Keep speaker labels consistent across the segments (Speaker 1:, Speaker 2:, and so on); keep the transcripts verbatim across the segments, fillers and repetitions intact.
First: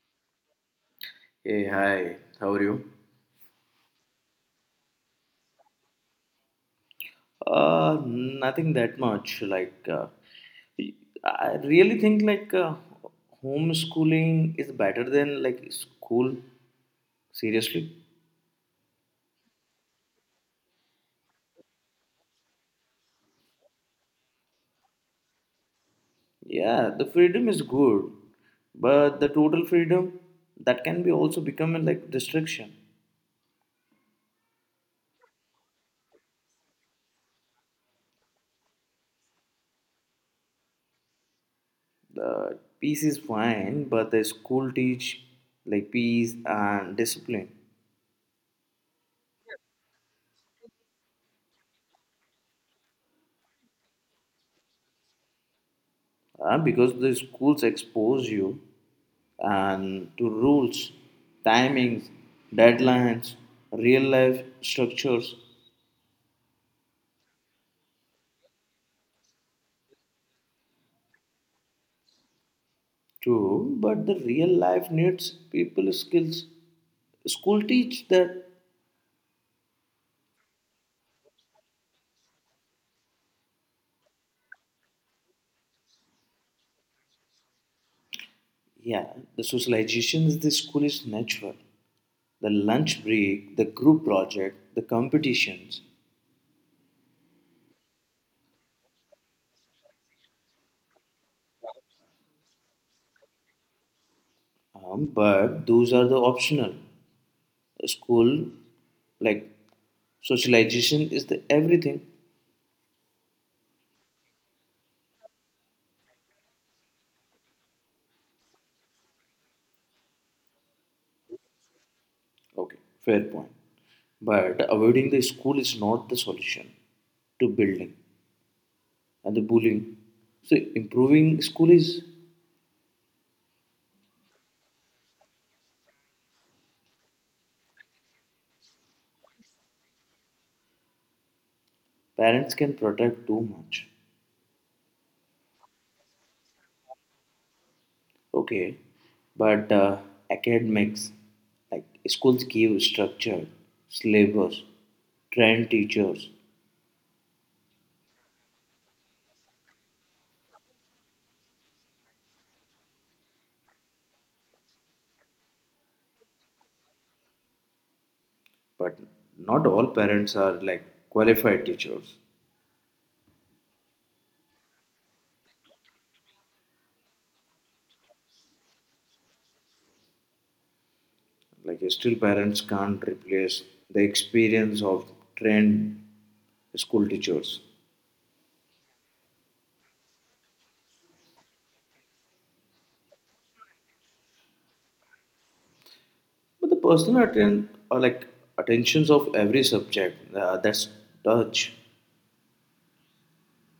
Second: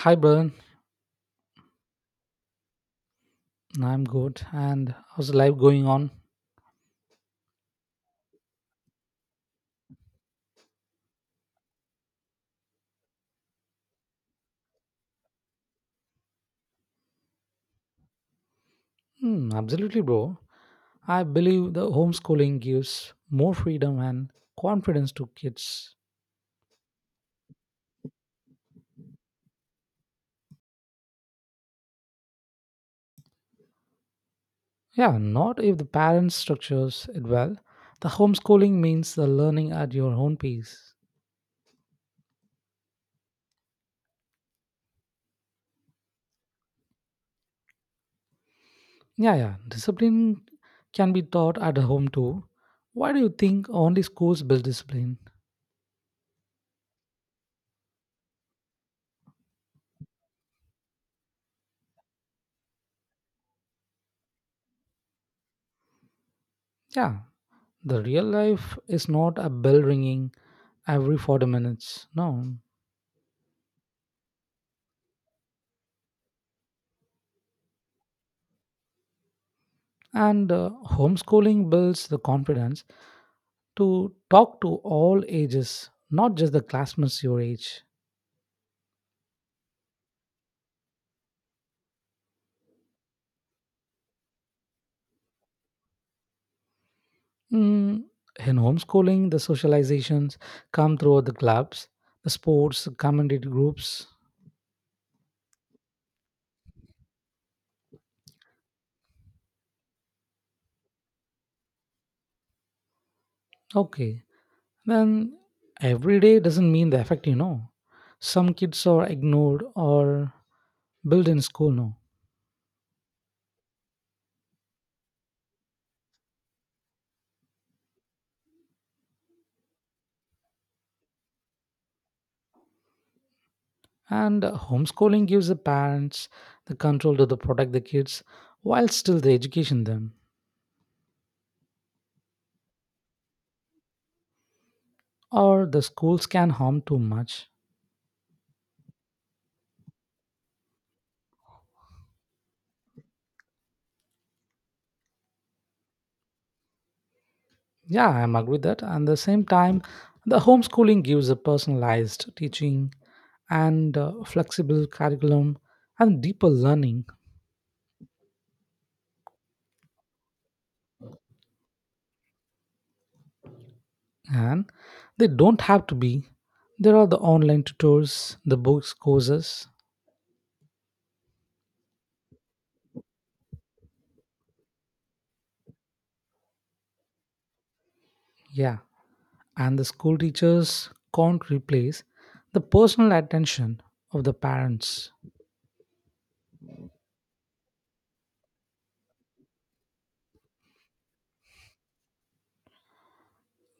Speaker 1: Hi, Brian.
Speaker 2: Hey, hi, how are you?
Speaker 1: I'm good. And how's life going on?
Speaker 2: Uh, nothing that much. Like, uh, I really think like uh, homeschooling is better than like school. Seriously,
Speaker 1: Hmm, absolutely, bro. I believe the homeschooling gives more freedom and confidence to kids.
Speaker 2: yeah, the freedom is good, but the total freedom that can be also become a, like restriction.
Speaker 1: Yeah, not if the parents structures it well. The homeschooling means the learning at your own pace.
Speaker 2: The peace is fine, but the school teach like peace and discipline.
Speaker 1: Yeah, yeah. Discipline can be taught at home too. Why do you think only schools build discipline?
Speaker 2: Uh, because the schools expose you and to rules, timings, deadlines, real life structures
Speaker 1: Yeah, the real life is not a bell ringing every forty minutes. No,
Speaker 2: too. But the real life needs people skills. School teach that,
Speaker 1: And uh, homeschooling builds the confidence to talk to all ages, not just the classmates your age.
Speaker 2: yeah, the socialization is the school is natural. The lunch break, the group project, the competitions,
Speaker 1: Mm, in homeschooling, the socializations come through the clubs, the sports, community groups.
Speaker 2: um, but those are the optional. School like socialization is the everything.
Speaker 1: Okay, then every day doesn't mean the effect, you know. Some kids are ignored or built in school, no.
Speaker 2: Okay, fair point. But avoiding the school is not the solution to building and the bullying. So improving school is
Speaker 1: And uh, homeschooling gives the parents the control to the protect the kids while still they education them,
Speaker 2: parents can protect too much.
Speaker 1: or the schools can harm too much.
Speaker 2: Okay, but uh, academics like schools give structure, syllabus, trained teachers,
Speaker 1: Yeah, I'm agree with that. And the same time, the homeschooling gives a personalized teaching and uh, flexible curriculum and deeper learning.
Speaker 2: but not all parents are like qualified teachers.
Speaker 1: And they don't have to be. There are the online tutors, the books courses.
Speaker 2: Like still parents can't replace the experience of trained school teachers.
Speaker 1: Yeah, and the school teachers can't replace the personal attention of the parents.
Speaker 2: But the personal atten- or like attentions of every subject uh, that's touch,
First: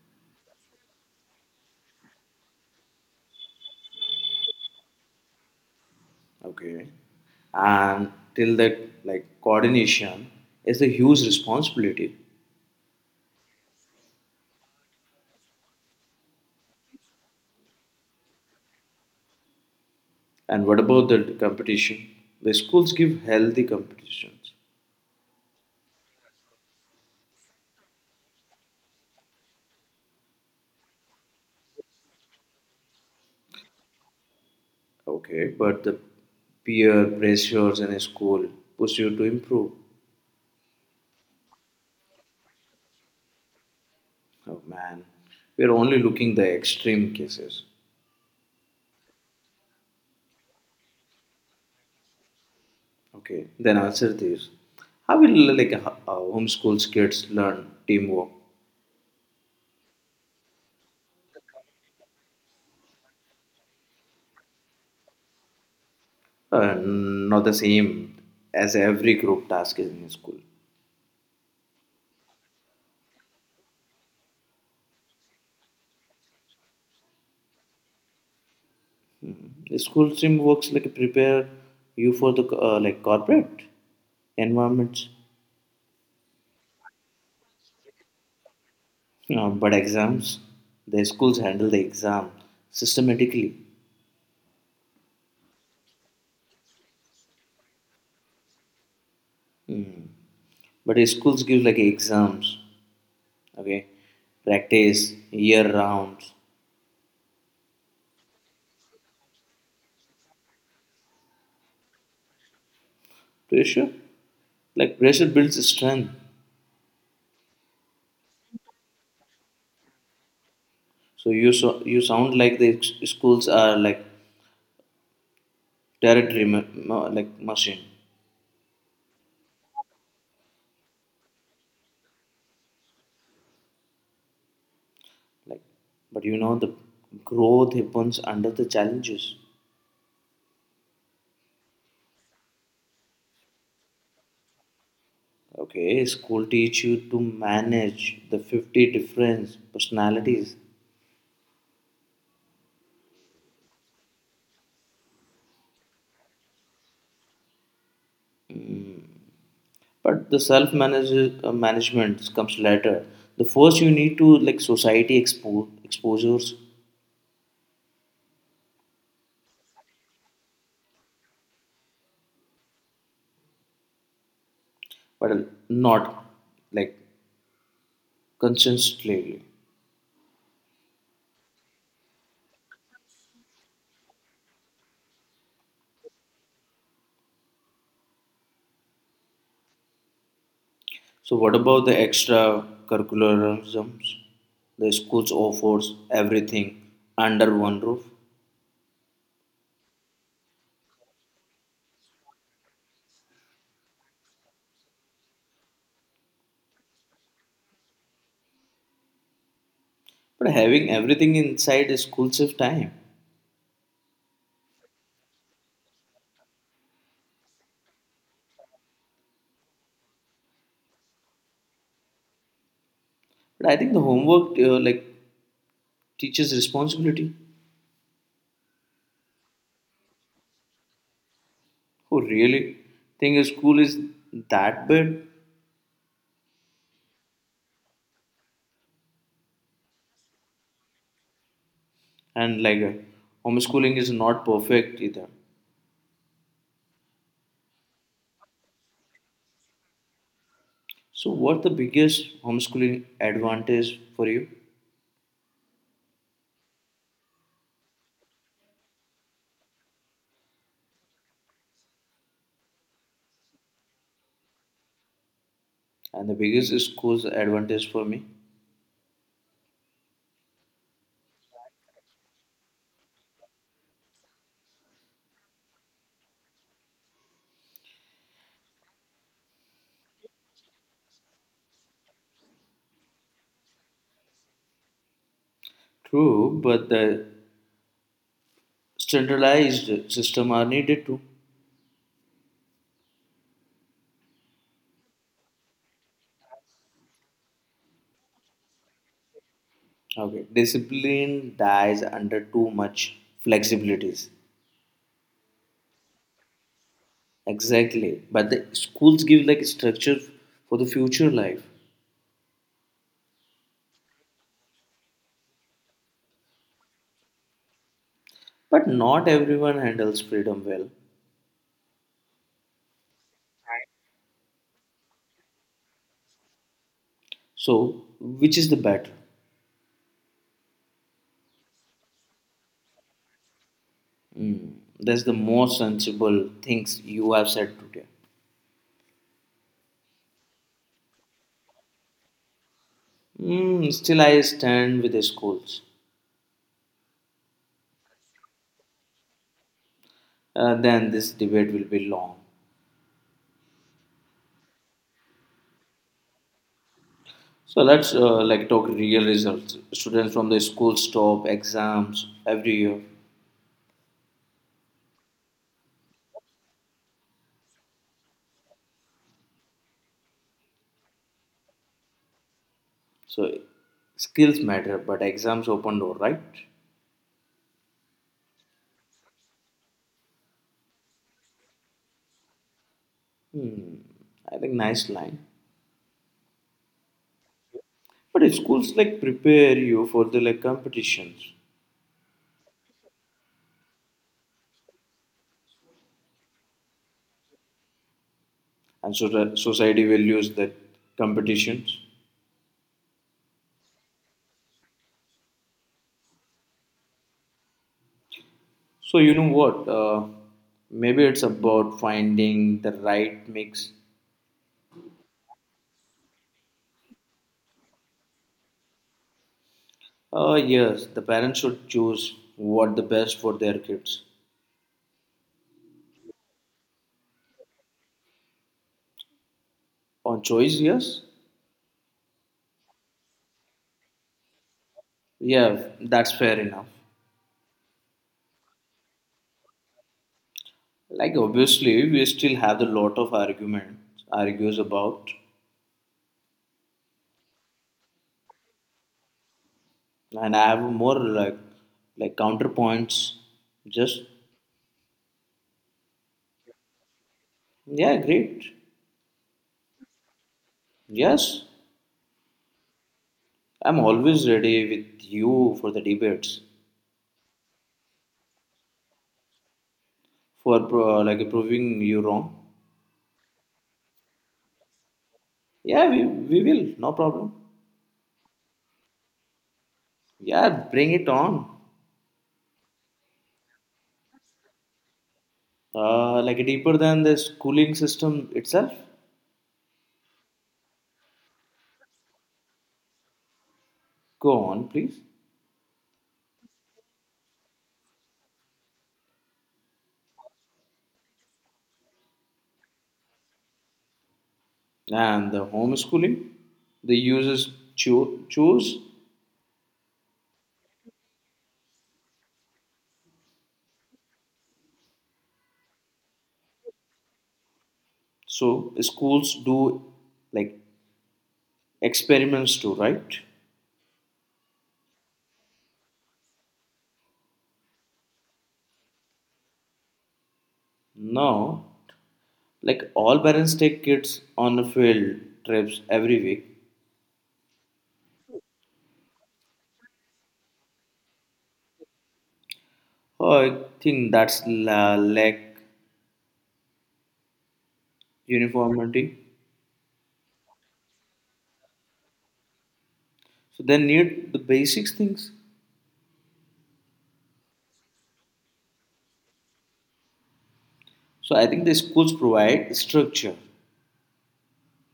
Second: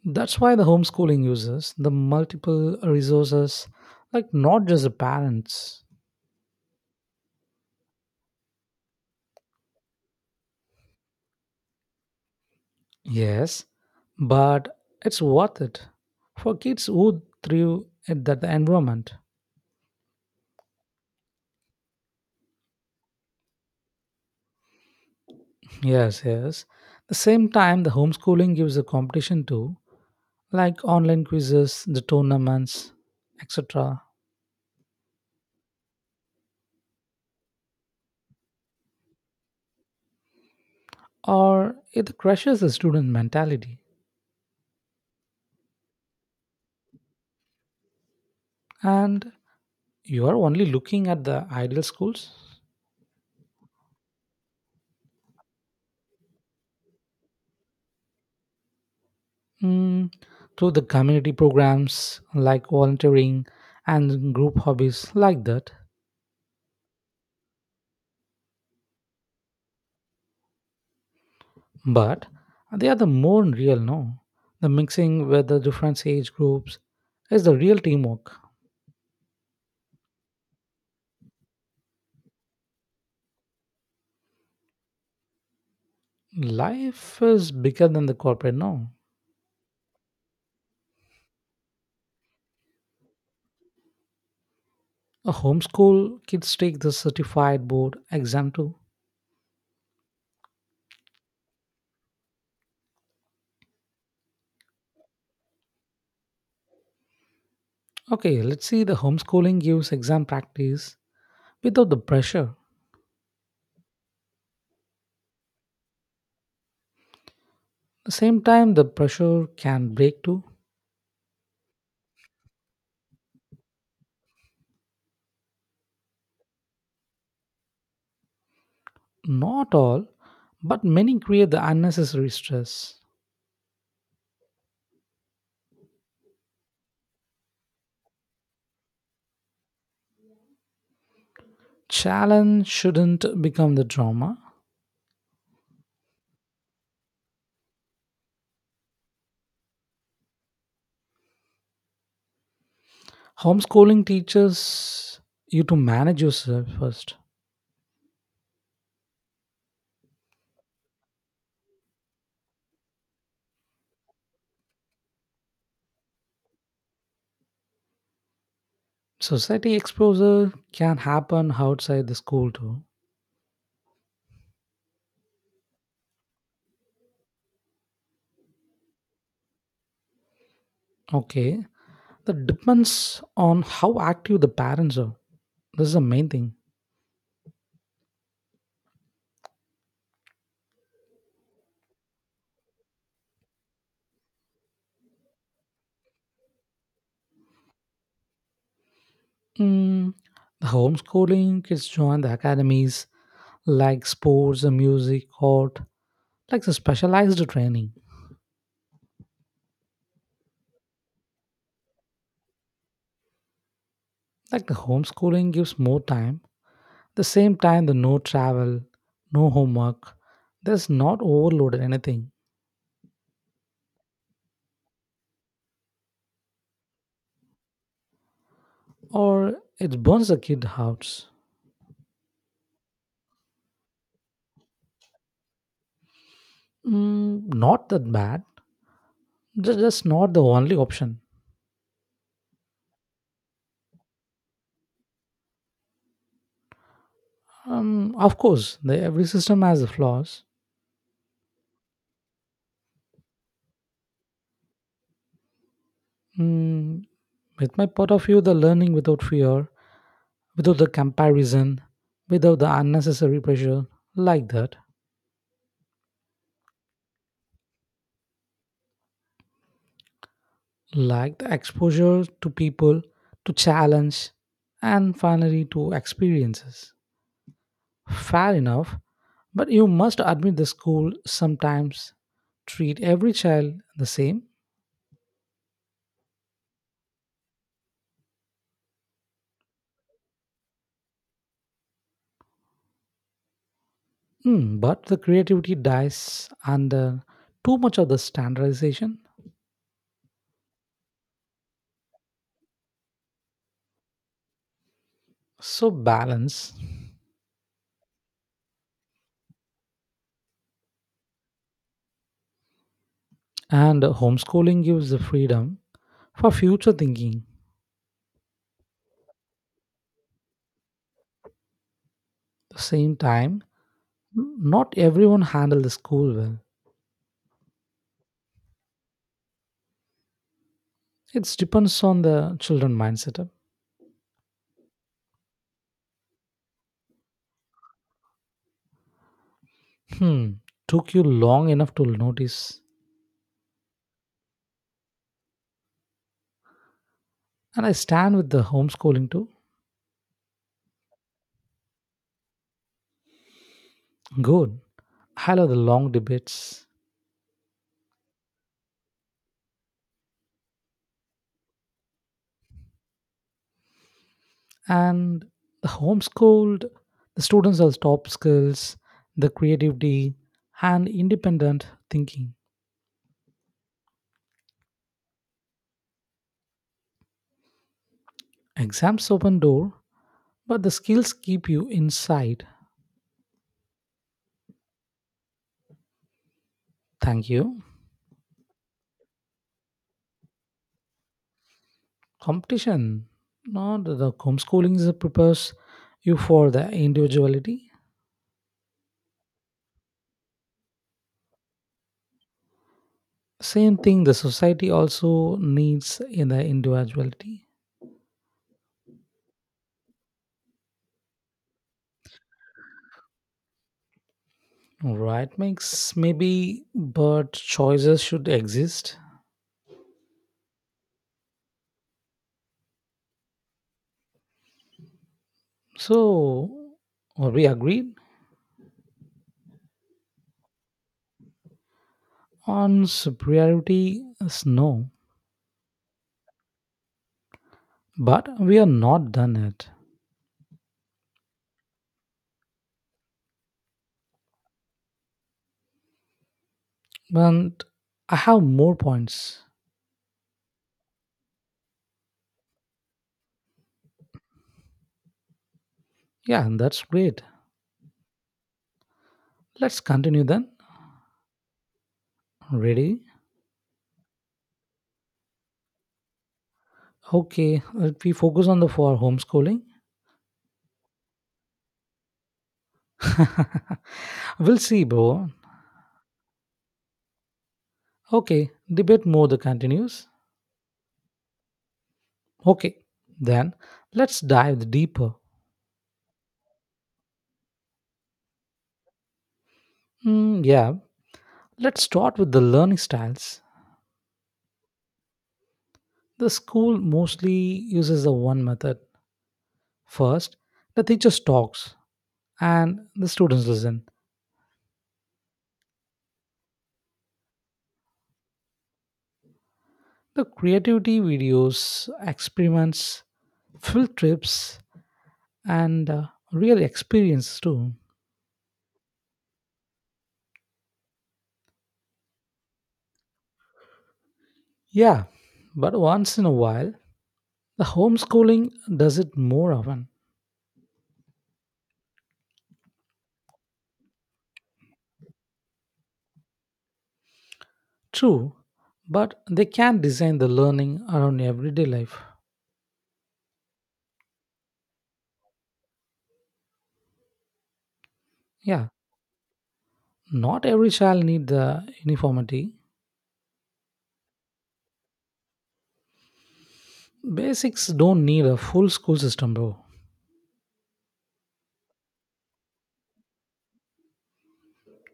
Speaker 1: That's why the homeschooling uses the multiple resources, like not just the parents.
Speaker 2: okay, and till that like coordination is a huge responsibility.
Speaker 1: Yes, but it's worth it for kids who thrive at that environment.
Speaker 2: And what about the competition? The schools give healthy competitions,
Speaker 1: Yes, yes. The same time, the homeschooling gives a competition too, like online quizzes, the tournaments, et cetera.
Speaker 2: okay, but the peer pressures in a school push you to improve.
Speaker 1: Or it crushes the student mentality.
Speaker 2: Oh man, we are only looking the extreme cases.
Speaker 1: And you are only looking at the ideal schools.
Speaker 2: Okay, then answer this. How will like ho- uh, homeschool kids learn teamwork?
Speaker 1: Mm, through the community programs like volunteering and group hobbies like that.
Speaker 2: Uh, not the same as every group task is in school.
Speaker 1: But they are the more real, no, the mixing with the different age groups is the real teamwork.
Speaker 2: School sim works like prepare you for the uh, like corporate environments.
Speaker 1: Life is bigger than the corporate, no.
Speaker 2: Uh, but exams, the schools handle the exam systematically.
Speaker 1: A homeschool kids take the certified board exam too.
Speaker 2: But the schools give like exams, okay, practice year rounds.
Speaker 1: Okay, let's see, the homeschooling gives exam practice without the pressure.
Speaker 2: Pressure, like pressure builds strength.
Speaker 1: The same time, the pressure can break too.
Speaker 2: So you so you sound like the schools are like territory ma- ma- like machine.
Speaker 1: Not all, but many create the unnecessary stress.
Speaker 2: Like, but you know, the growth happens under the challenges.
Speaker 1: Challenge shouldn't become the drama.
Speaker 2: Okay, school teach you to manage the fifty different personalities,
Speaker 1: Homeschooling teaches you to manage yourself first.
Speaker 2: but the self manage uh, management comes later. The first you need to like society expo- exposures,
Speaker 1: Society exposure can happen outside the school too.
Speaker 2: but not like consistently.
Speaker 1: Okay. That depends on how active the parents are. This is the main thing.
Speaker 2: So, what about the extracurriculars? The schools offers everything under one roof,
Speaker 1: Mm, the homeschooling kids join the academies like sports, and music, art, like the specialized training.
Speaker 2: but having everything inside a school saves time.
Speaker 1: Like the homeschooling gives more time. The same time, the no travel, no homework. There's not overloaded anything.
Speaker 2: But I think the homework uh, like teaches responsibility.
Speaker 1: Or it burns the kid house.
Speaker 2: Oh, really? Think school is that bad,
Speaker 1: Mm, not that bad. Just, just not the only option.
Speaker 2: and like uh, homeschooling is not perfect either.
Speaker 1: Um, of course, the, every system has the flaws.
Speaker 2: So, what the biggest homeschooling advantage for you,
Speaker 1: Mm, with my point of view, the learning without fear, without the comparison, without the unnecessary pressure, like that,
Speaker 2: and the biggest school's advantage for me?
Speaker 1: like the exposure to people, to challenge, and finally to experiences. Fair enough, but you must admit the school sometimes treat every child the same.
Speaker 2: True, but the standardized system are needed too.
Speaker 1: Hmm, but the creativity dies under too much of the standardization.
Speaker 2: Okay, discipline dies under too much flexibilities.
Speaker 1: So balance,
Speaker 2: Exactly, but the schools give like structure for the future life.
Speaker 1: and homeschooling gives the freedom for future thinking.
Speaker 2: But not everyone handles freedom well.
Speaker 1: At the same time, not everyone handle the school well.
Speaker 2: So, which is the better?
Speaker 1: It depends on the children mindset.
Speaker 2: That's the most sensible things you have said today.
Speaker 1: Hmm, took you long enough to notice.
Speaker 2: Hmm, still, I stand with the schools.
Speaker 1: And I stand with the homeschooling too.
Speaker 2: Uh, then this debate will be long.
Speaker 1: Good. I love the long debates,
Speaker 2: So let's uh, like talk real results. Students from the schools stop exams every year.
Speaker 1: and the homeschooled, the students are top skills, the creativity and independent thinking.
Speaker 2: So skills matter, but exams open door, right?
Speaker 1: Exams open door, but the skills keep you inside.
Speaker 2: Hmm, I think nice line.
Speaker 1: Thank you.
Speaker 2: But if schools like prepare you for the like competitions,
Speaker 1: Competition. Not the homeschooling is- prepares you for the individuality.
Speaker 2: and so the society values that competitions.
Speaker 1: Same thing, the society also needs in the individuality.
Speaker 2: So you know what? Uh, maybe it's about finding the right mix.
Speaker 1: Right mix, maybe, but choices should exist.
Speaker 2: Uh, yes, the parents should choose what the best for their kids.
Speaker 1: So, we agreed
Speaker 2: On choice, yes,
Speaker 1: on superiority is no,
Speaker 2: yeah, that's fair enough.
Speaker 1: but we are not done yet.
Speaker 2: Like obviously, we still have a lot of arguments, argues about,
Speaker 1: And I have more points.
Speaker 2: and I have more like like counterpoints. Just
Speaker 1: Yeah, and that's great.
Speaker 2: yeah, great.
Speaker 1: Let's continue then.
Speaker 2: Yes,
Speaker 1: Ready?
Speaker 2: I'm always ready with you for the debates,
Speaker 1: Okay, if we focus on the for homeschooling.
Speaker 2: for pro- like proving you wrong.
Speaker 1: We'll see, bro.
Speaker 2: Yeah, we, we will, no problem.
Speaker 1: Okay, debate more the continues.
Speaker 2: Yeah, bring it on.
Speaker 1: Okay, then let's dive deeper.
Speaker 2: Uh, like deeper than the schooling system itself.
Speaker 1: Mm, yeah, let's start with the learning styles.
Speaker 2: Go on, please.
Speaker 1: The school mostly uses the one method. First, the teacher talks and the students listen.
Speaker 2: And the homeschooling, the users cho- choose.
Speaker 1: The creativity videos, experiments, field trips, and uh, real experience too.
Speaker 2: So schools do like experiments too, right?
Speaker 1: Yeah, but once in a while, the homeschooling does it more often.
Speaker 2: Now, like all parents take kids on the field trips every week.
Speaker 1: True, but they can design the learning around everyday life.
Speaker 2: Oh, I think that's la- lack
Speaker 1: Yeah,
Speaker 2: uniformity.
Speaker 1: not every child need the uniformity.
Speaker 2: So they need the basics things.
Speaker 1: Basics don't need a full school system, bro.
Speaker 2: So I think the schools provide structure.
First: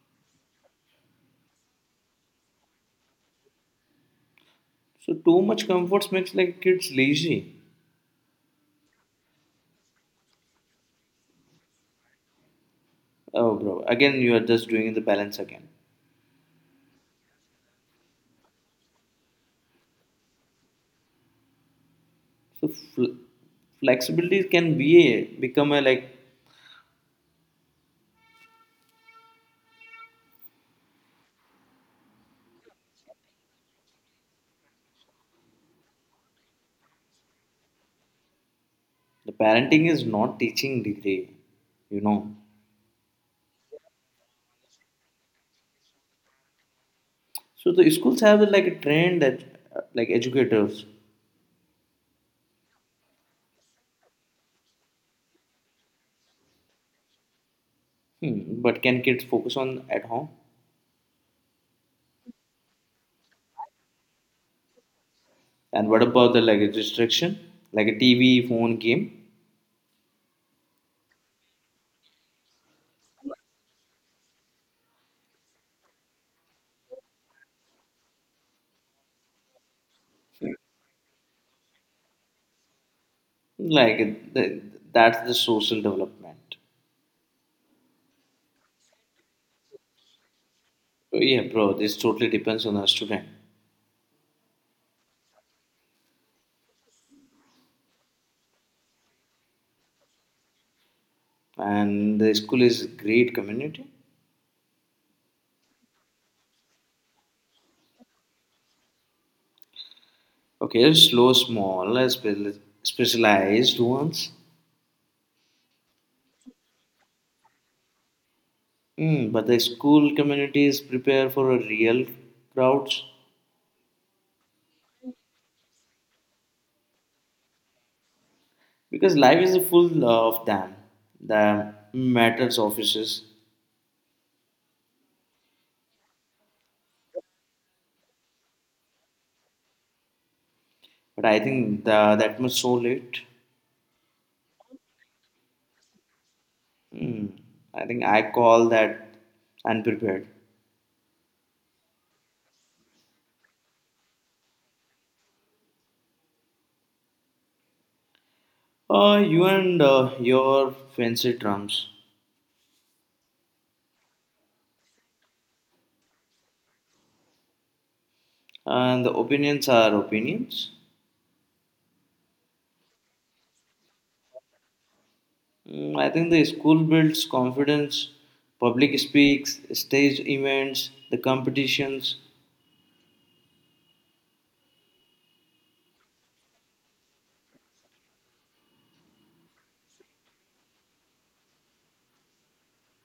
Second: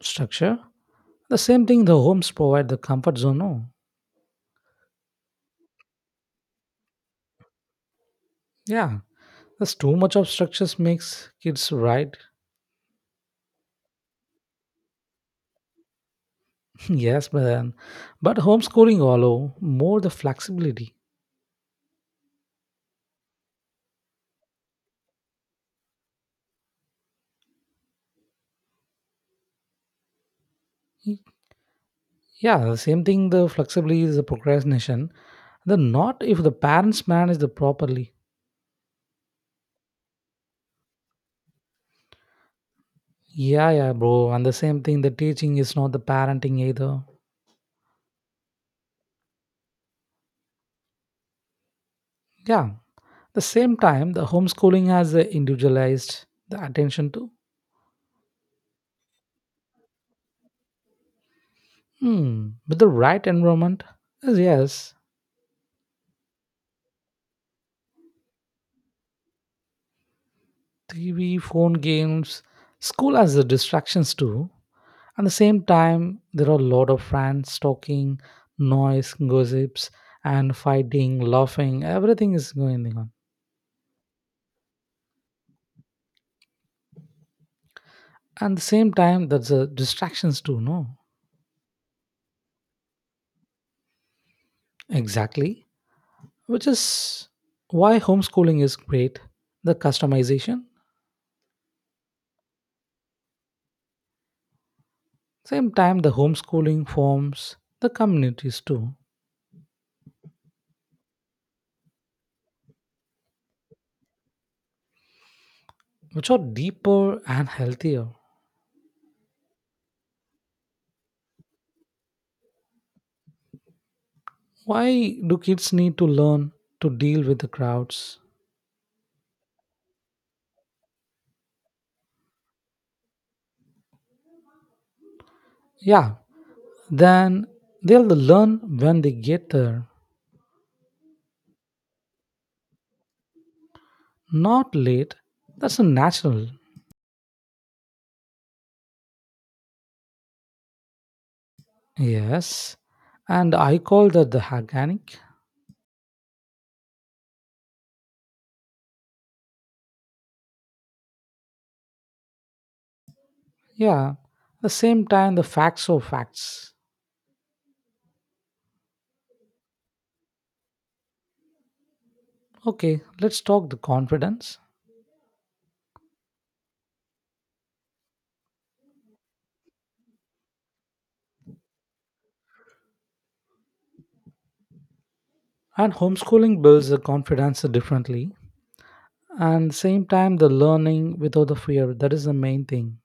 Speaker 1: Structure. The same thing, the homes provide the comfort zone, no.
Speaker 2: So too much comforts makes like kids lazy.
Speaker 1: Yeah, that's too much of structures makes kids right.
Speaker 2: Oh, bro, again you are just doing the balance again.
Speaker 1: Yes, but then, but homeschooling allow more the flexibility.
Speaker 2: So fl- flexibility can be a, become a like
Speaker 1: Yeah, the same thing. The flexibility is the procrastination. The not if the parents manage the properly.
Speaker 2: the parenting is not teaching degree, you know.
Speaker 1: Yeah, yeah, bro. And the same thing. The teaching is not the parenting either.
Speaker 2: So the schools have like a trained that uh, like educators,
Speaker 1: Yeah. The same time, the homeschooling has the individualized the attention to.
Speaker 2: hmm, but can kids focus on at home?
Speaker 1: Hmm. With the right environment, yes, yes.
Speaker 2: And what about the like restriction, like a T V, phone, game?
Speaker 1: T V, phone games, school has the distractions too. At the same time, there are a lot of friends talking, noise, gossips, and fighting, laughing. Everything is going on.
Speaker 2: Like th- that's the social development.
Speaker 1: And the same time, that's the distractions too, no.
Speaker 2: So, yeah, bro, this totally depends on the student.
Speaker 1: Exactly. Which is why homeschooling is great. The customization.
Speaker 2: And the school is great community.
Speaker 1: Same time, the homeschooling forms the communities too,
Speaker 2: Okay, slow, small, uh, spe- specialized ones.
Speaker 1: which are deeper and healthier.
Speaker 2: Mm, but the school community is prepared for a real crowds
Speaker 1: Why do kids need to learn to deal with the crowds?
Speaker 2: because life is full of them. The matters offices,
Speaker 1: Yeah, then they'll learn when they get there,
Speaker 2: but I think the, that much so late.
Speaker 1: not late. That's a natural.
Speaker 2: Hmm, I think I call that unprepared.
Speaker 1: Yes, and I call that the organic.
Speaker 2: Uh, you and uh, your fancy drums,
Speaker 1: Yeah, the same time the facts are facts.
Speaker 2: uh, and the opinions are opinions.
Speaker 1: Okay, let's talk the confidence.
Speaker 2: Mm, I think the school builds confidence, public speaks, stage events, the competitions.
Speaker 1: And homeschooling builds the confidence differently. And same time the learning without the fear. That is the main thing.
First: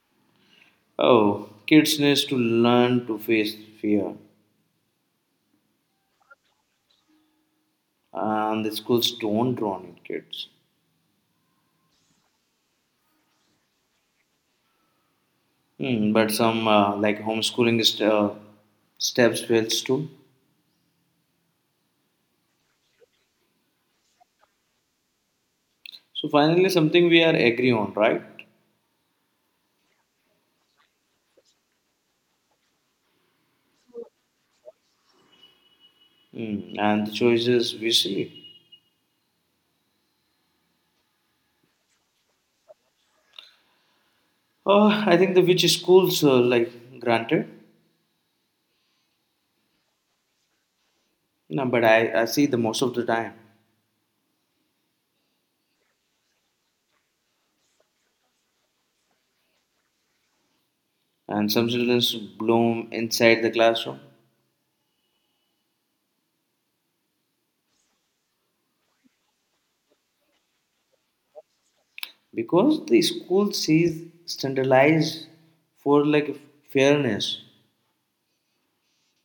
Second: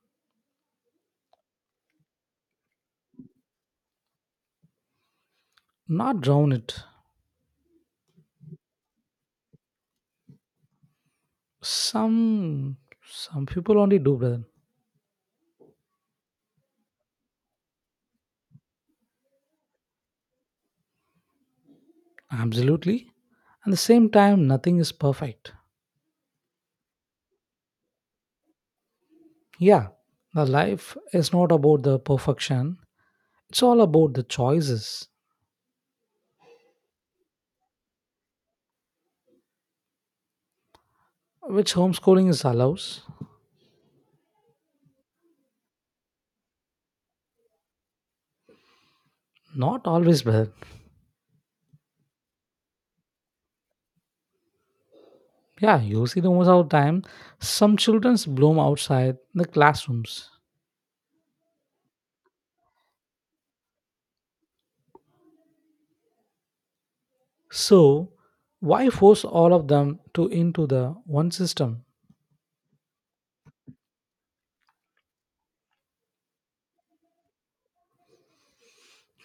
Speaker 2: Oh, kids need to learn to face fear,
Speaker 1: Not drown it.
Speaker 2: and the schools don't drown in kids.
Speaker 1: some some people only do, brother.
Speaker 2: Hmm, but some uh, like homeschooling st- uh, steps fails too.
Speaker 1: Absolutely, at the same time nothing is perfect.
Speaker 2: So finally, something we are agree on, right?
Speaker 1: Yeah, the life is not about the perfection, it's all about the choices,
Speaker 2: Mm, and the choices we see.
Speaker 1: which homeschooling is allows.
Speaker 2: Oh, I think the which schools uh, like granted,
Speaker 1: Not always, brother.
Speaker 2: no, but I, I see the most of the time.
Speaker 1: Yeah, you see the most of the time some children's bloom outside the classrooms.
Speaker 2: And some children bloom inside the classroom
Speaker 1: So why force all of them to into the one system?
Speaker 2: because the school sees standardized for like fairness.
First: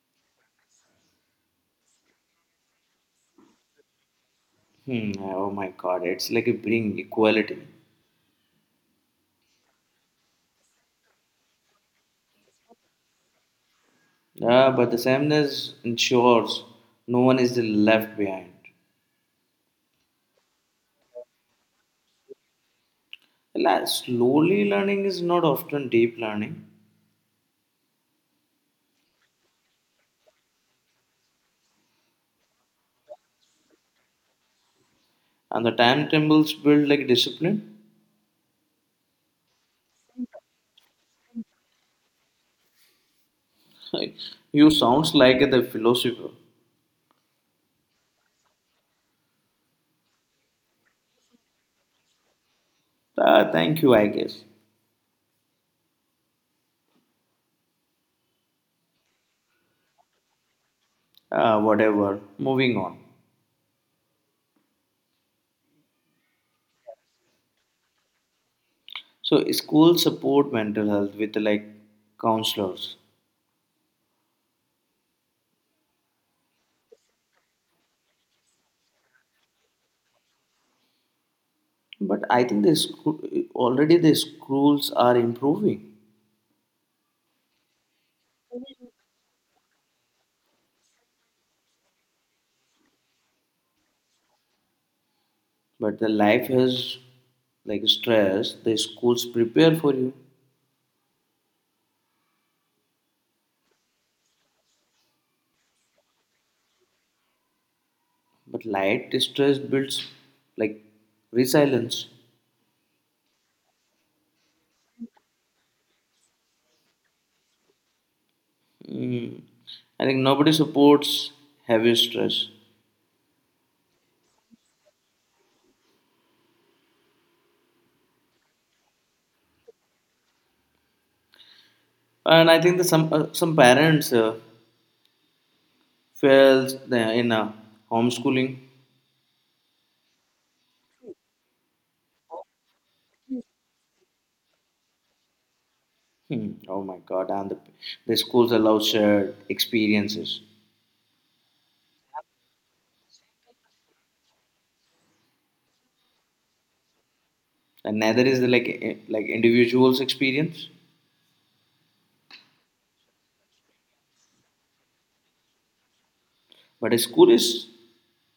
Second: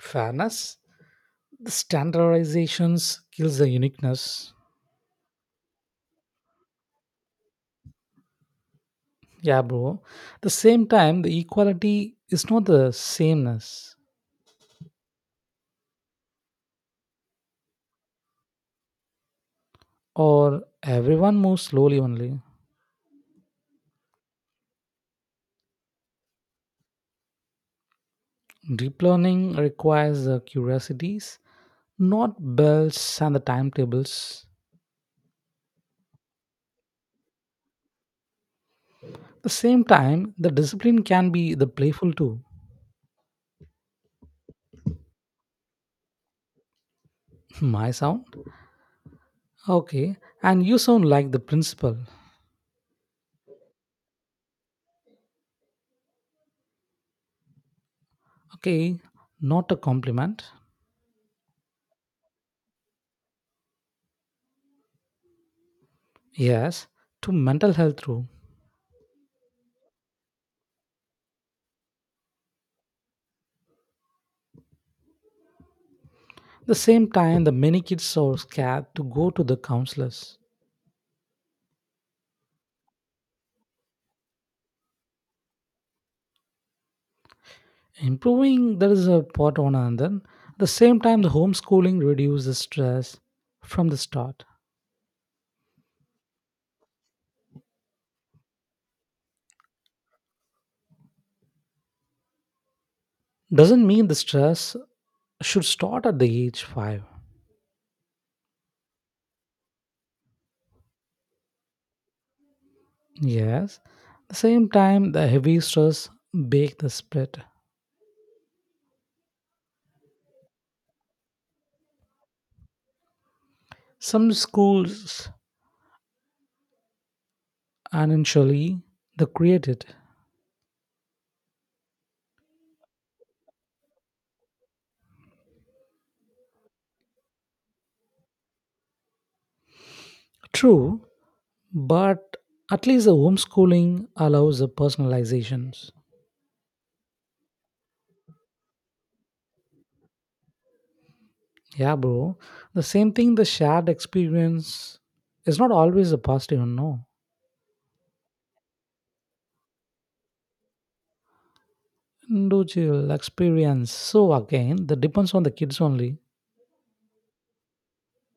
Speaker 1: Fairness, the standardizations kills the uniqueness.
Speaker 2: Hmm, oh my God, it's like a bring equality.
Speaker 1: Yeah, bro. The same time, the equality is not the sameness,
Speaker 2: Yeah, but the sameness ensures no one is left behind.
Speaker 1: or everyone moves slowly only.
Speaker 2: La- Slowly learning is not often deep learning,
Speaker 1: Deep learning requires the curiosities, not bells and the timetables.
Speaker 2: and the timetables build like discipline.
Speaker 1: The same time, the discipline can be the playful too.
Speaker 2: You sounds like the philosopher.
Speaker 1: My sound? Okay. And you sound like the principal.
Speaker 2: Ah, thank you, I guess.
Speaker 1: Okay. Not a compliment.
Speaker 2: Ah, whatever. Moving on.
Speaker 1: Yes. To mental health too.
Speaker 2: So schools support mental health with like counselors,
Speaker 1: The same time, the many kids are scared to go to the counselors.
Speaker 2: but I think the school already the schools are improving.
Speaker 1: Improving there is a part on another. At the same time the homeschooling reduces stress from the start.
Speaker 2: But the life has like stress. The schools prepare for you,
Speaker 1: Doesn't mean the stress should start at the age five.
Speaker 2: but light stress builds like resilience.
Speaker 1: Yes, at the same time the heavy stress bake the split.
Speaker 2: I think nobody supports heavy stress,
Speaker 1: Some schools, initially, they created.
Speaker 2: and I think that some uh, some parents. Uh, fails the- in uh, homeschooling.
Speaker 1: True, but at least the homeschooling allows the personalizations.
Speaker 2: Hmm. Oh my God! And the, the schools allow shared experiences,
Speaker 1: Yeah, bro, the same thing the shared experience is not always a positive, no.
Speaker 2: and neither is the, like eh, like individuals' experience,
Speaker 1: Individual experience. So again, that depends on the kids only.
Speaker 2: but a school is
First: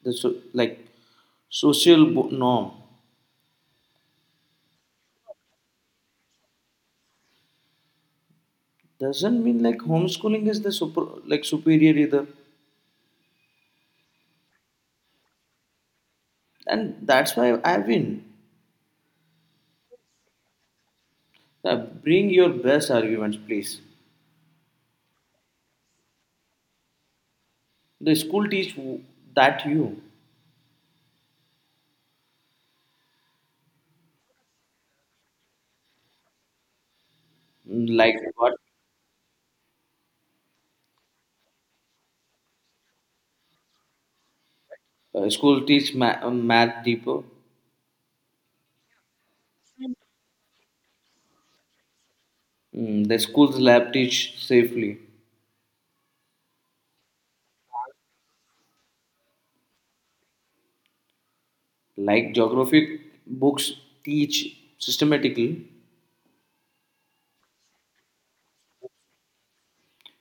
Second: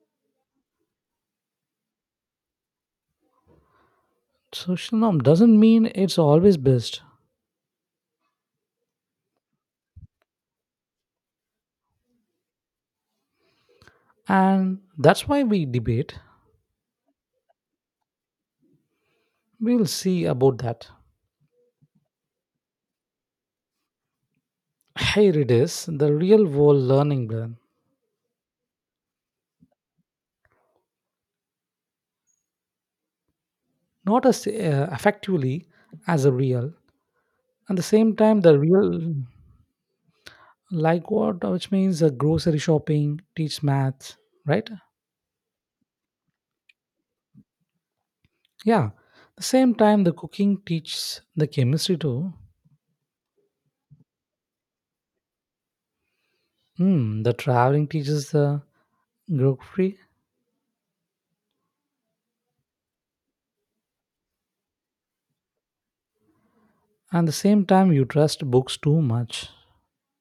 Speaker 2: the so, like social bo- norm.
Speaker 1: Social norm doesn't mean it's always best.
Speaker 2: Doesn't mean like homeschooling is the super like superior either,
Speaker 1: And that's why we debate.
Speaker 2: and that's why I win.
Speaker 1: We'll see about that.
Speaker 2: Uh, bring your best arguments, please.
Speaker 1: Here it is, the real world learning plan.
Speaker 2: The school teach w- that you
Speaker 1: Not as uh, effectively as a real. At the same
Speaker 2: like
Speaker 1: time,
Speaker 2: what
Speaker 1: the real, like what, which means the grocery shopping, teach math, right?
Speaker 2: uh, school teach ma- uh, math deeper.
Speaker 1: Yeah. The same time, the cooking teaches the chemistry too.
Speaker 2: Mm, the school's lab teach safely.
Speaker 1: Hmm, the traveling teaches the geography,
Speaker 2: Like geography books teach systematically.
Speaker 1: and the same time you trust books too much.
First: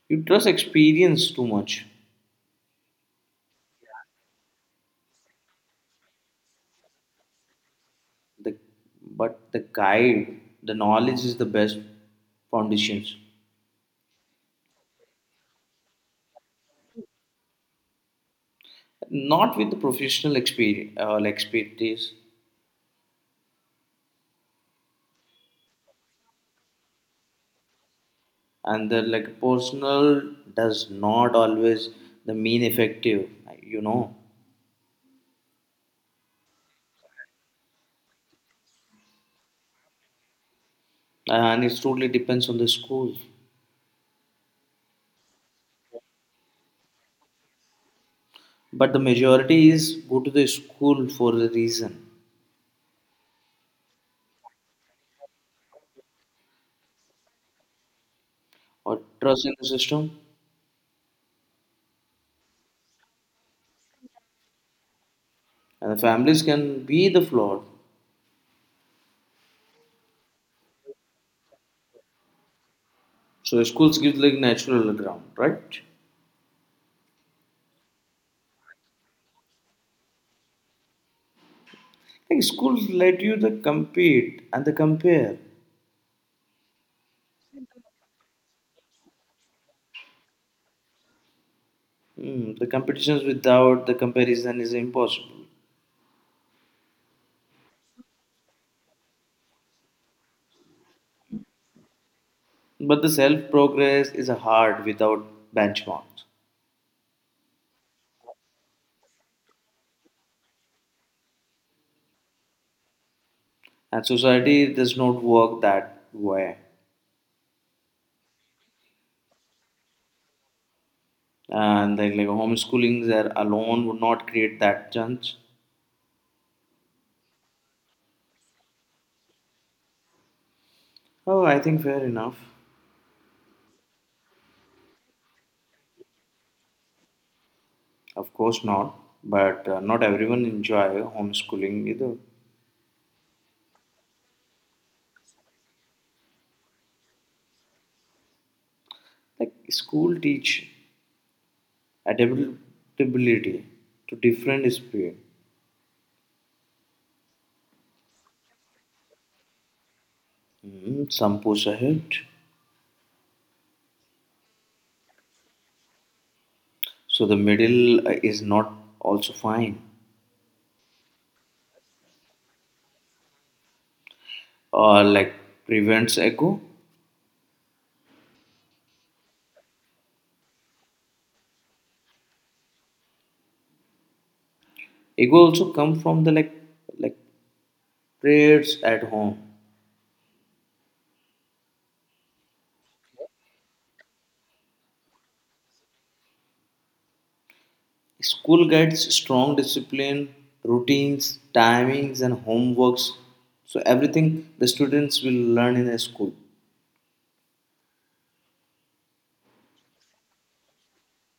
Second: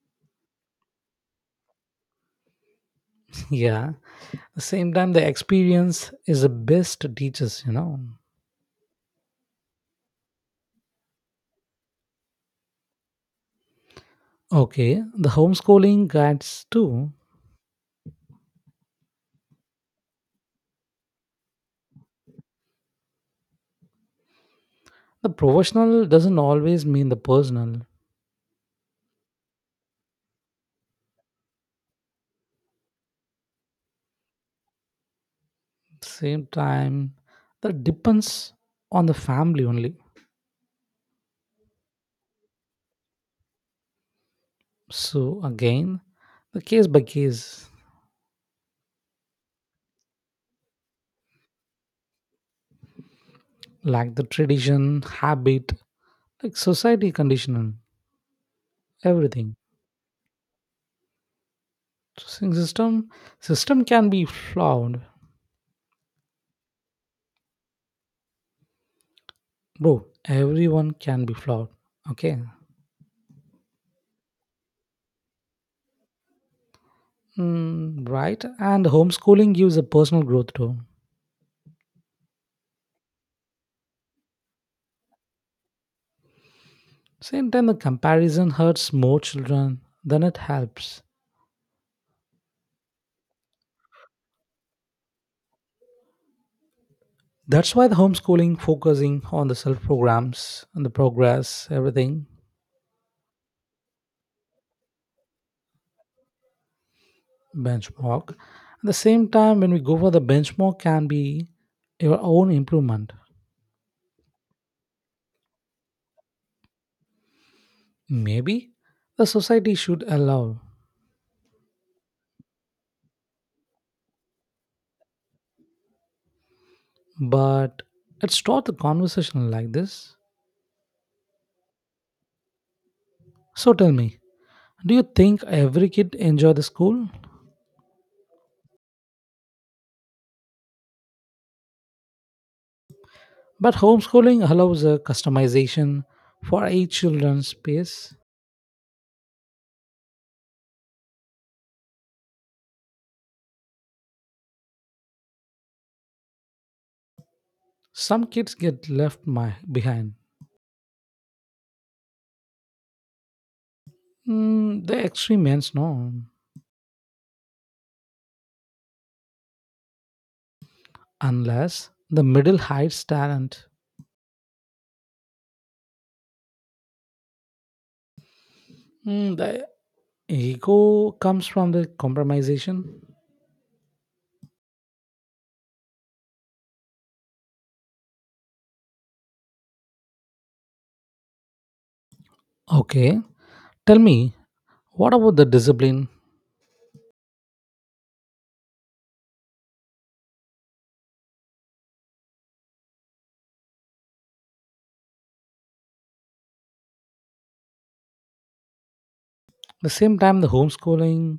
Speaker 2: You trust experience too much.
Speaker 1: Yeah, the same time the experience is the best teachers, you know.
Speaker 2: The, but the guide, the knowledge is the best foundations.
Speaker 1: Okay, the homeschooling guides too.
Speaker 2: Not with the professional experience, uh, like expertise,
Speaker 1: The professional doesn't always mean the personal.
Speaker 2: and the like personal does not always the mean effective. You know,
Speaker 1: Same time, that depends on the family only.
Speaker 2: and it totally depends on the school.
Speaker 1: So again, the case by case,
Speaker 2: But the majority is go to the school for the reason
Speaker 1: like the tradition, habit, like society conditional,
Speaker 2: or trust in
Speaker 1: everything.
Speaker 2: the system,
Speaker 1: So, system system can be flawed.
Speaker 2: and the families can be the flawed.
Speaker 1: Bro, everyone can be flawed. Okay.
Speaker 2: So schools give like natural ground, right?
Speaker 1: Mm, right. And homeschooling gives a personal growth too.
Speaker 2: Like schools let you the compete and the compare.
Speaker 1: Same time, the comparison hurts more children than it helps.
Speaker 2: Hmm, the competitions without the comparison is impossible.
Speaker 1: That's why the homeschooling focusing on the self programs and the progress, everything,
Speaker 2: But the self progress is hard without benchmarks,
Speaker 1: benchmark. At the same time, when we go for the benchmark, can be your own improvement.
Speaker 2: and society does not work that way.
Speaker 1: Maybe the society should allow,
Speaker 2: And like like homeschoolings are alone would not create that chance.
Speaker 1: but let's start the conversation like this.
Speaker 2: Oh, I think fair enough.
Speaker 1: So tell me, do you think every kid enjoy the school?
Speaker 2: Of course not, but uh, not everyone enjoy homeschooling either.
Speaker 1: But homeschooling allows a customization for each children's pace.
Speaker 2: Like school teach adaptability to different speed.
Speaker 1: Some kids get left my, behind.
Speaker 2: Mm, some push ahead,
Speaker 1: Mm, the extreme ends, no,
Speaker 2: so the middle uh, is not also fine.
Speaker 1: unless the middle hides talent.
Speaker 2: Or like prevents ego.
Speaker 1: Mm, the ego comes from the compromisation.
Speaker 2: Ego also come from the like like prayers at home.
Speaker 1: Okay, tell me, what about the discipline?
Speaker 2: School guides strong discipline, routines, timings, and homeworks. So everything the students will learn in a school
Speaker 1: The same time, the homeschooling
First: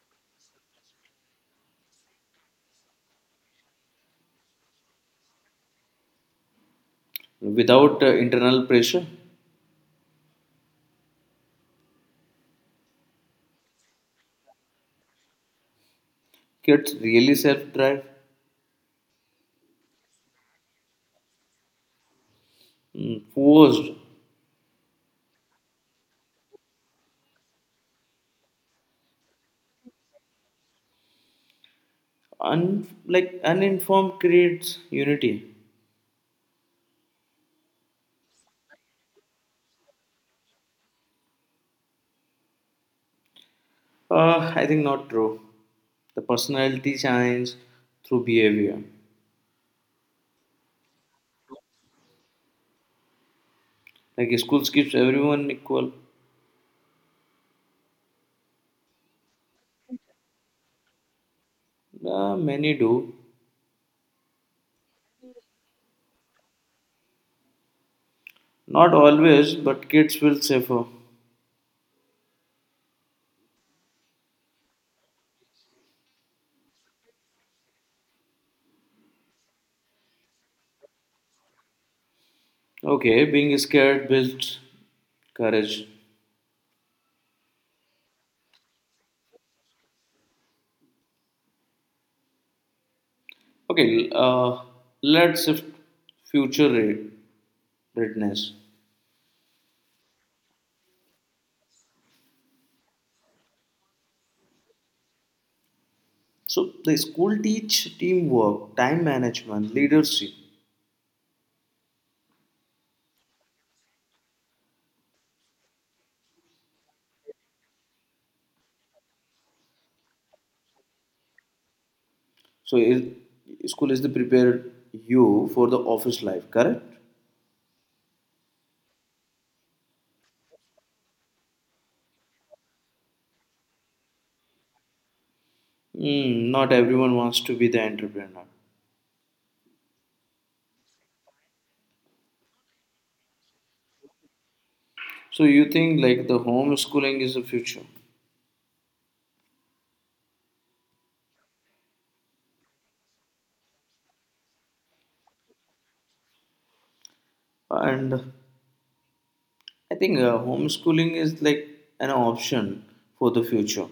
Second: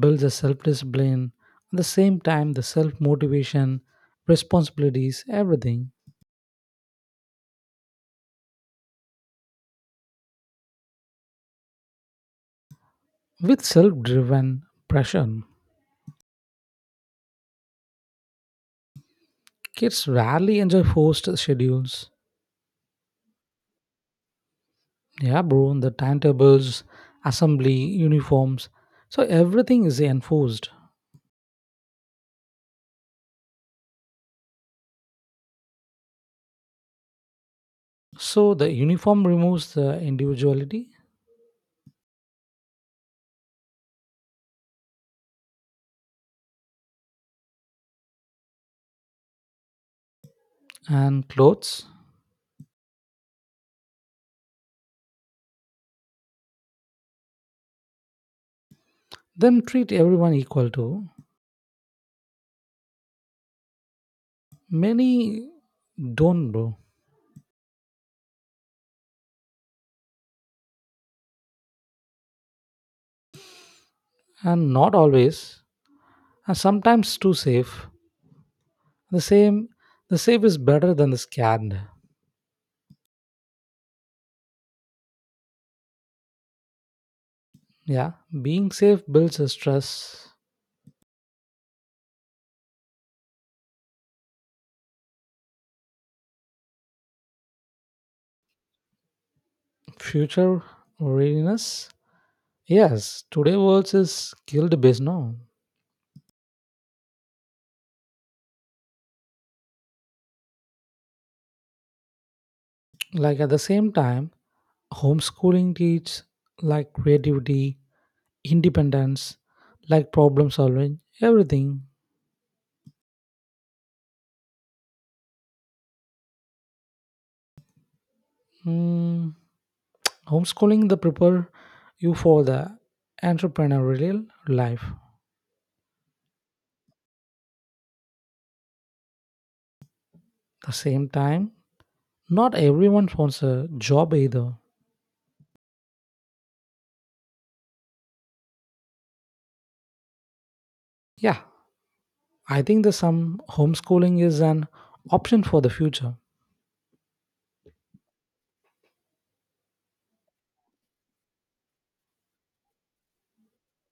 Speaker 1: builds a self discipline. At the same time, the self motivation, responsibilities, everything.
Speaker 2: without uh, internal pressure
Speaker 1: With self driven pressure,
Speaker 2: kids really self-drive.
Speaker 1: kids rarely enjoy forced schedules.
Speaker 2: Mm, forced
Speaker 1: Yeah, bro, the timetables, assembly, uniforms. So everything is enforced.
Speaker 2: un- like uninformed creates unity.
Speaker 1: So the uniform removes the individuality
Speaker 2: uh, I think not true, the personality shines through behavior
Speaker 1: and clothes,
Speaker 2: like schools keeps everyone equal.
Speaker 1: then treat everyone equal to.
Speaker 2: Uh, many do
Speaker 1: Many don't, bro,
Speaker 2: not always but kids will suffer,
Speaker 1: and not always are sometimes too safe. The same, the safe is better than the scared.
Speaker 2: okay being scared builds courage.
Speaker 1: Yeah, being safe builds a stress.
Speaker 2: okay l- uh, let's shift future re- readiness.
Speaker 1: Future readiness. Yes, today world is killed based now.
Speaker 2: So the school teach teamwork, time management, leadership.
Speaker 1: Like at the same time, homeschooling teach like creativity, independence, like problem solving, everything.
Speaker 2: So it, school is the prepare you for the office life, correct?
Speaker 1: Mm, homeschooling the prepare you for the entrepreneurial life. At
Speaker 2: Hmm, not everyone wants to be the entrepreneur.
Speaker 1: the same time, not everyone wants a job either.
Speaker 2: So you think like the homeschooling is the future,
Speaker 1: Yeah, I think that some homeschooling is an option for the future,
Speaker 2: and I think uh, homeschooling is like an option for the future.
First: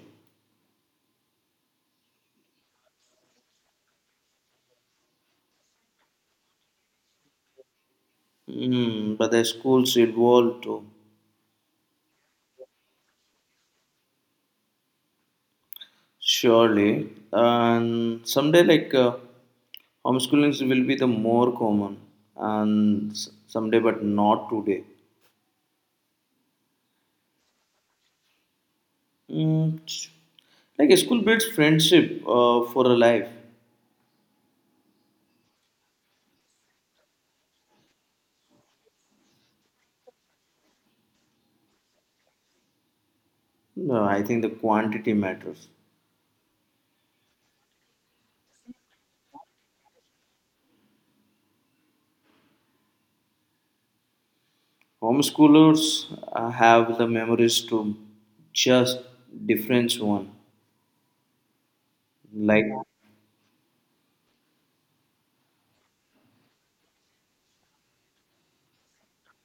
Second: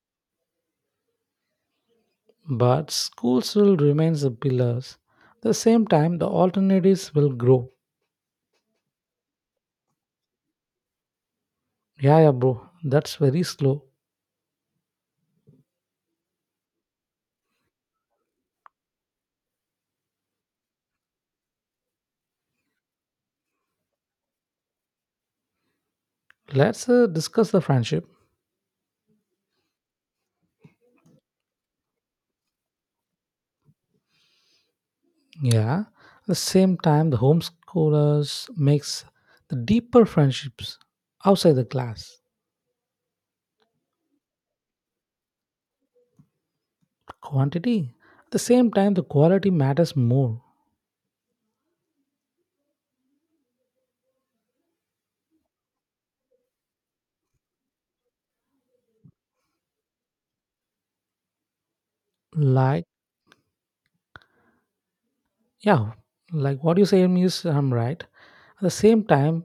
Speaker 1: but school still remains the pillars. At the same time, the alternatives will grow.
Speaker 2: Hmm, but the schools evolve too.
Speaker 1: Yeah, yeah, bro, that's very slow.
Speaker 2: Surely, and someday like uh, homeschooling will be the more common, and s- someday, but not today.
Speaker 1: Let's uh, discuss the friendship.
Speaker 2: Mm, ch- like school builds friendship uh, for a life.
Speaker 1: Yeah, at the same time, the homeschoolers makes the deeper friendships outside the class.
Speaker 2: No, I think the quantity matters.
Speaker 1: Quantity. At the same time, the quality matters more.
Speaker 2: Homeschoolers uh, have the memories to just difference one. Like
Speaker 1: Like, yeah, like what you say is I'm right. At the same time,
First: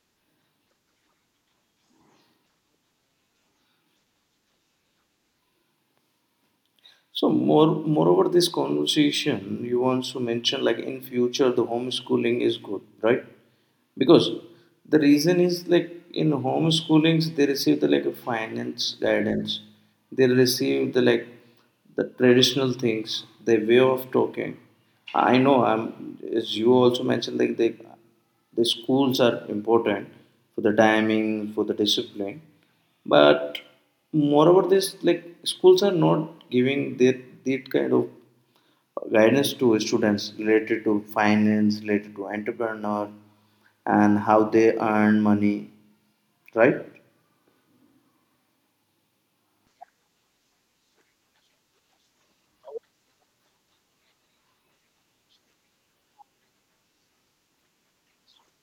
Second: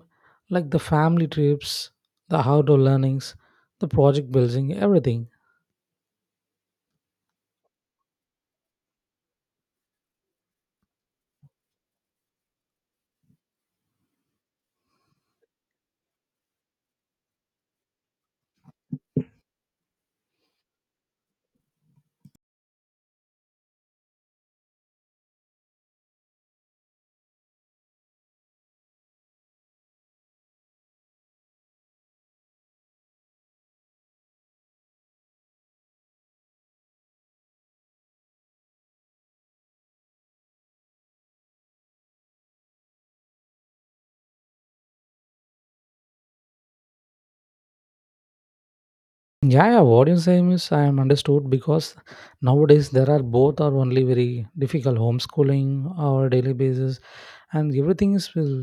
Speaker 1: like the family trips, the outdoor learnings, the project building, everything.
Speaker 2: so, more moreover, this conversation you want to mention like in future the homeschooling is good, right? Because the reason is like in homeschoolings they receive the like a finance guidance, they receive the like the traditional things, the way of talking. I know i'm as you also mentioned like they the schools are important for the timing for the discipline, but moreover this like schools are not giving that that kind of guidance to students related to finance, related to entrepreneur, and how they earn money, right?
Speaker 1: Yeah, yeah, what you say, saying is I am understood, because nowadays there are both are only very difficult homeschooling or daily basis, and everything is will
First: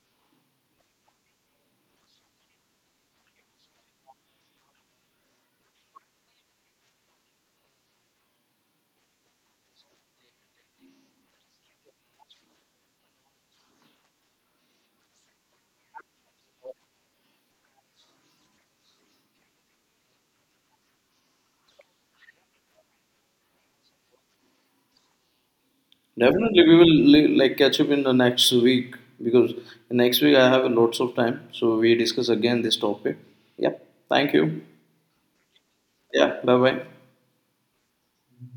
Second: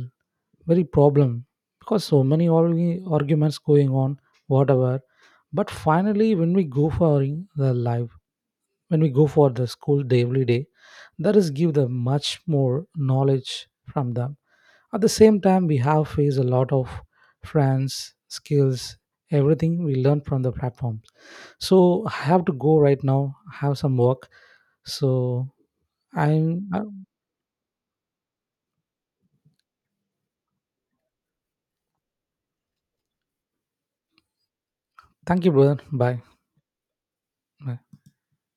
Speaker 1: very problem, because so many argu- arguments going on, whatever. But finally, when we go for in the life, when we go for the school day every day, that is give them much more knowledge from them. At the same time, we have faced a lot of friends skills, everything we learn from the platform. So I have to go right now, have some work. So i'm
Speaker 2: Definitely, we
Speaker 1: uh,
Speaker 2: will li- like catch up in the next week because next week I have lots of time. So we discuss again this topic. Yeah. Thank you.
Speaker 1: Thank you, brother. Bye.
Speaker 2: Yeah. Bye bye.
Speaker 1: Bye.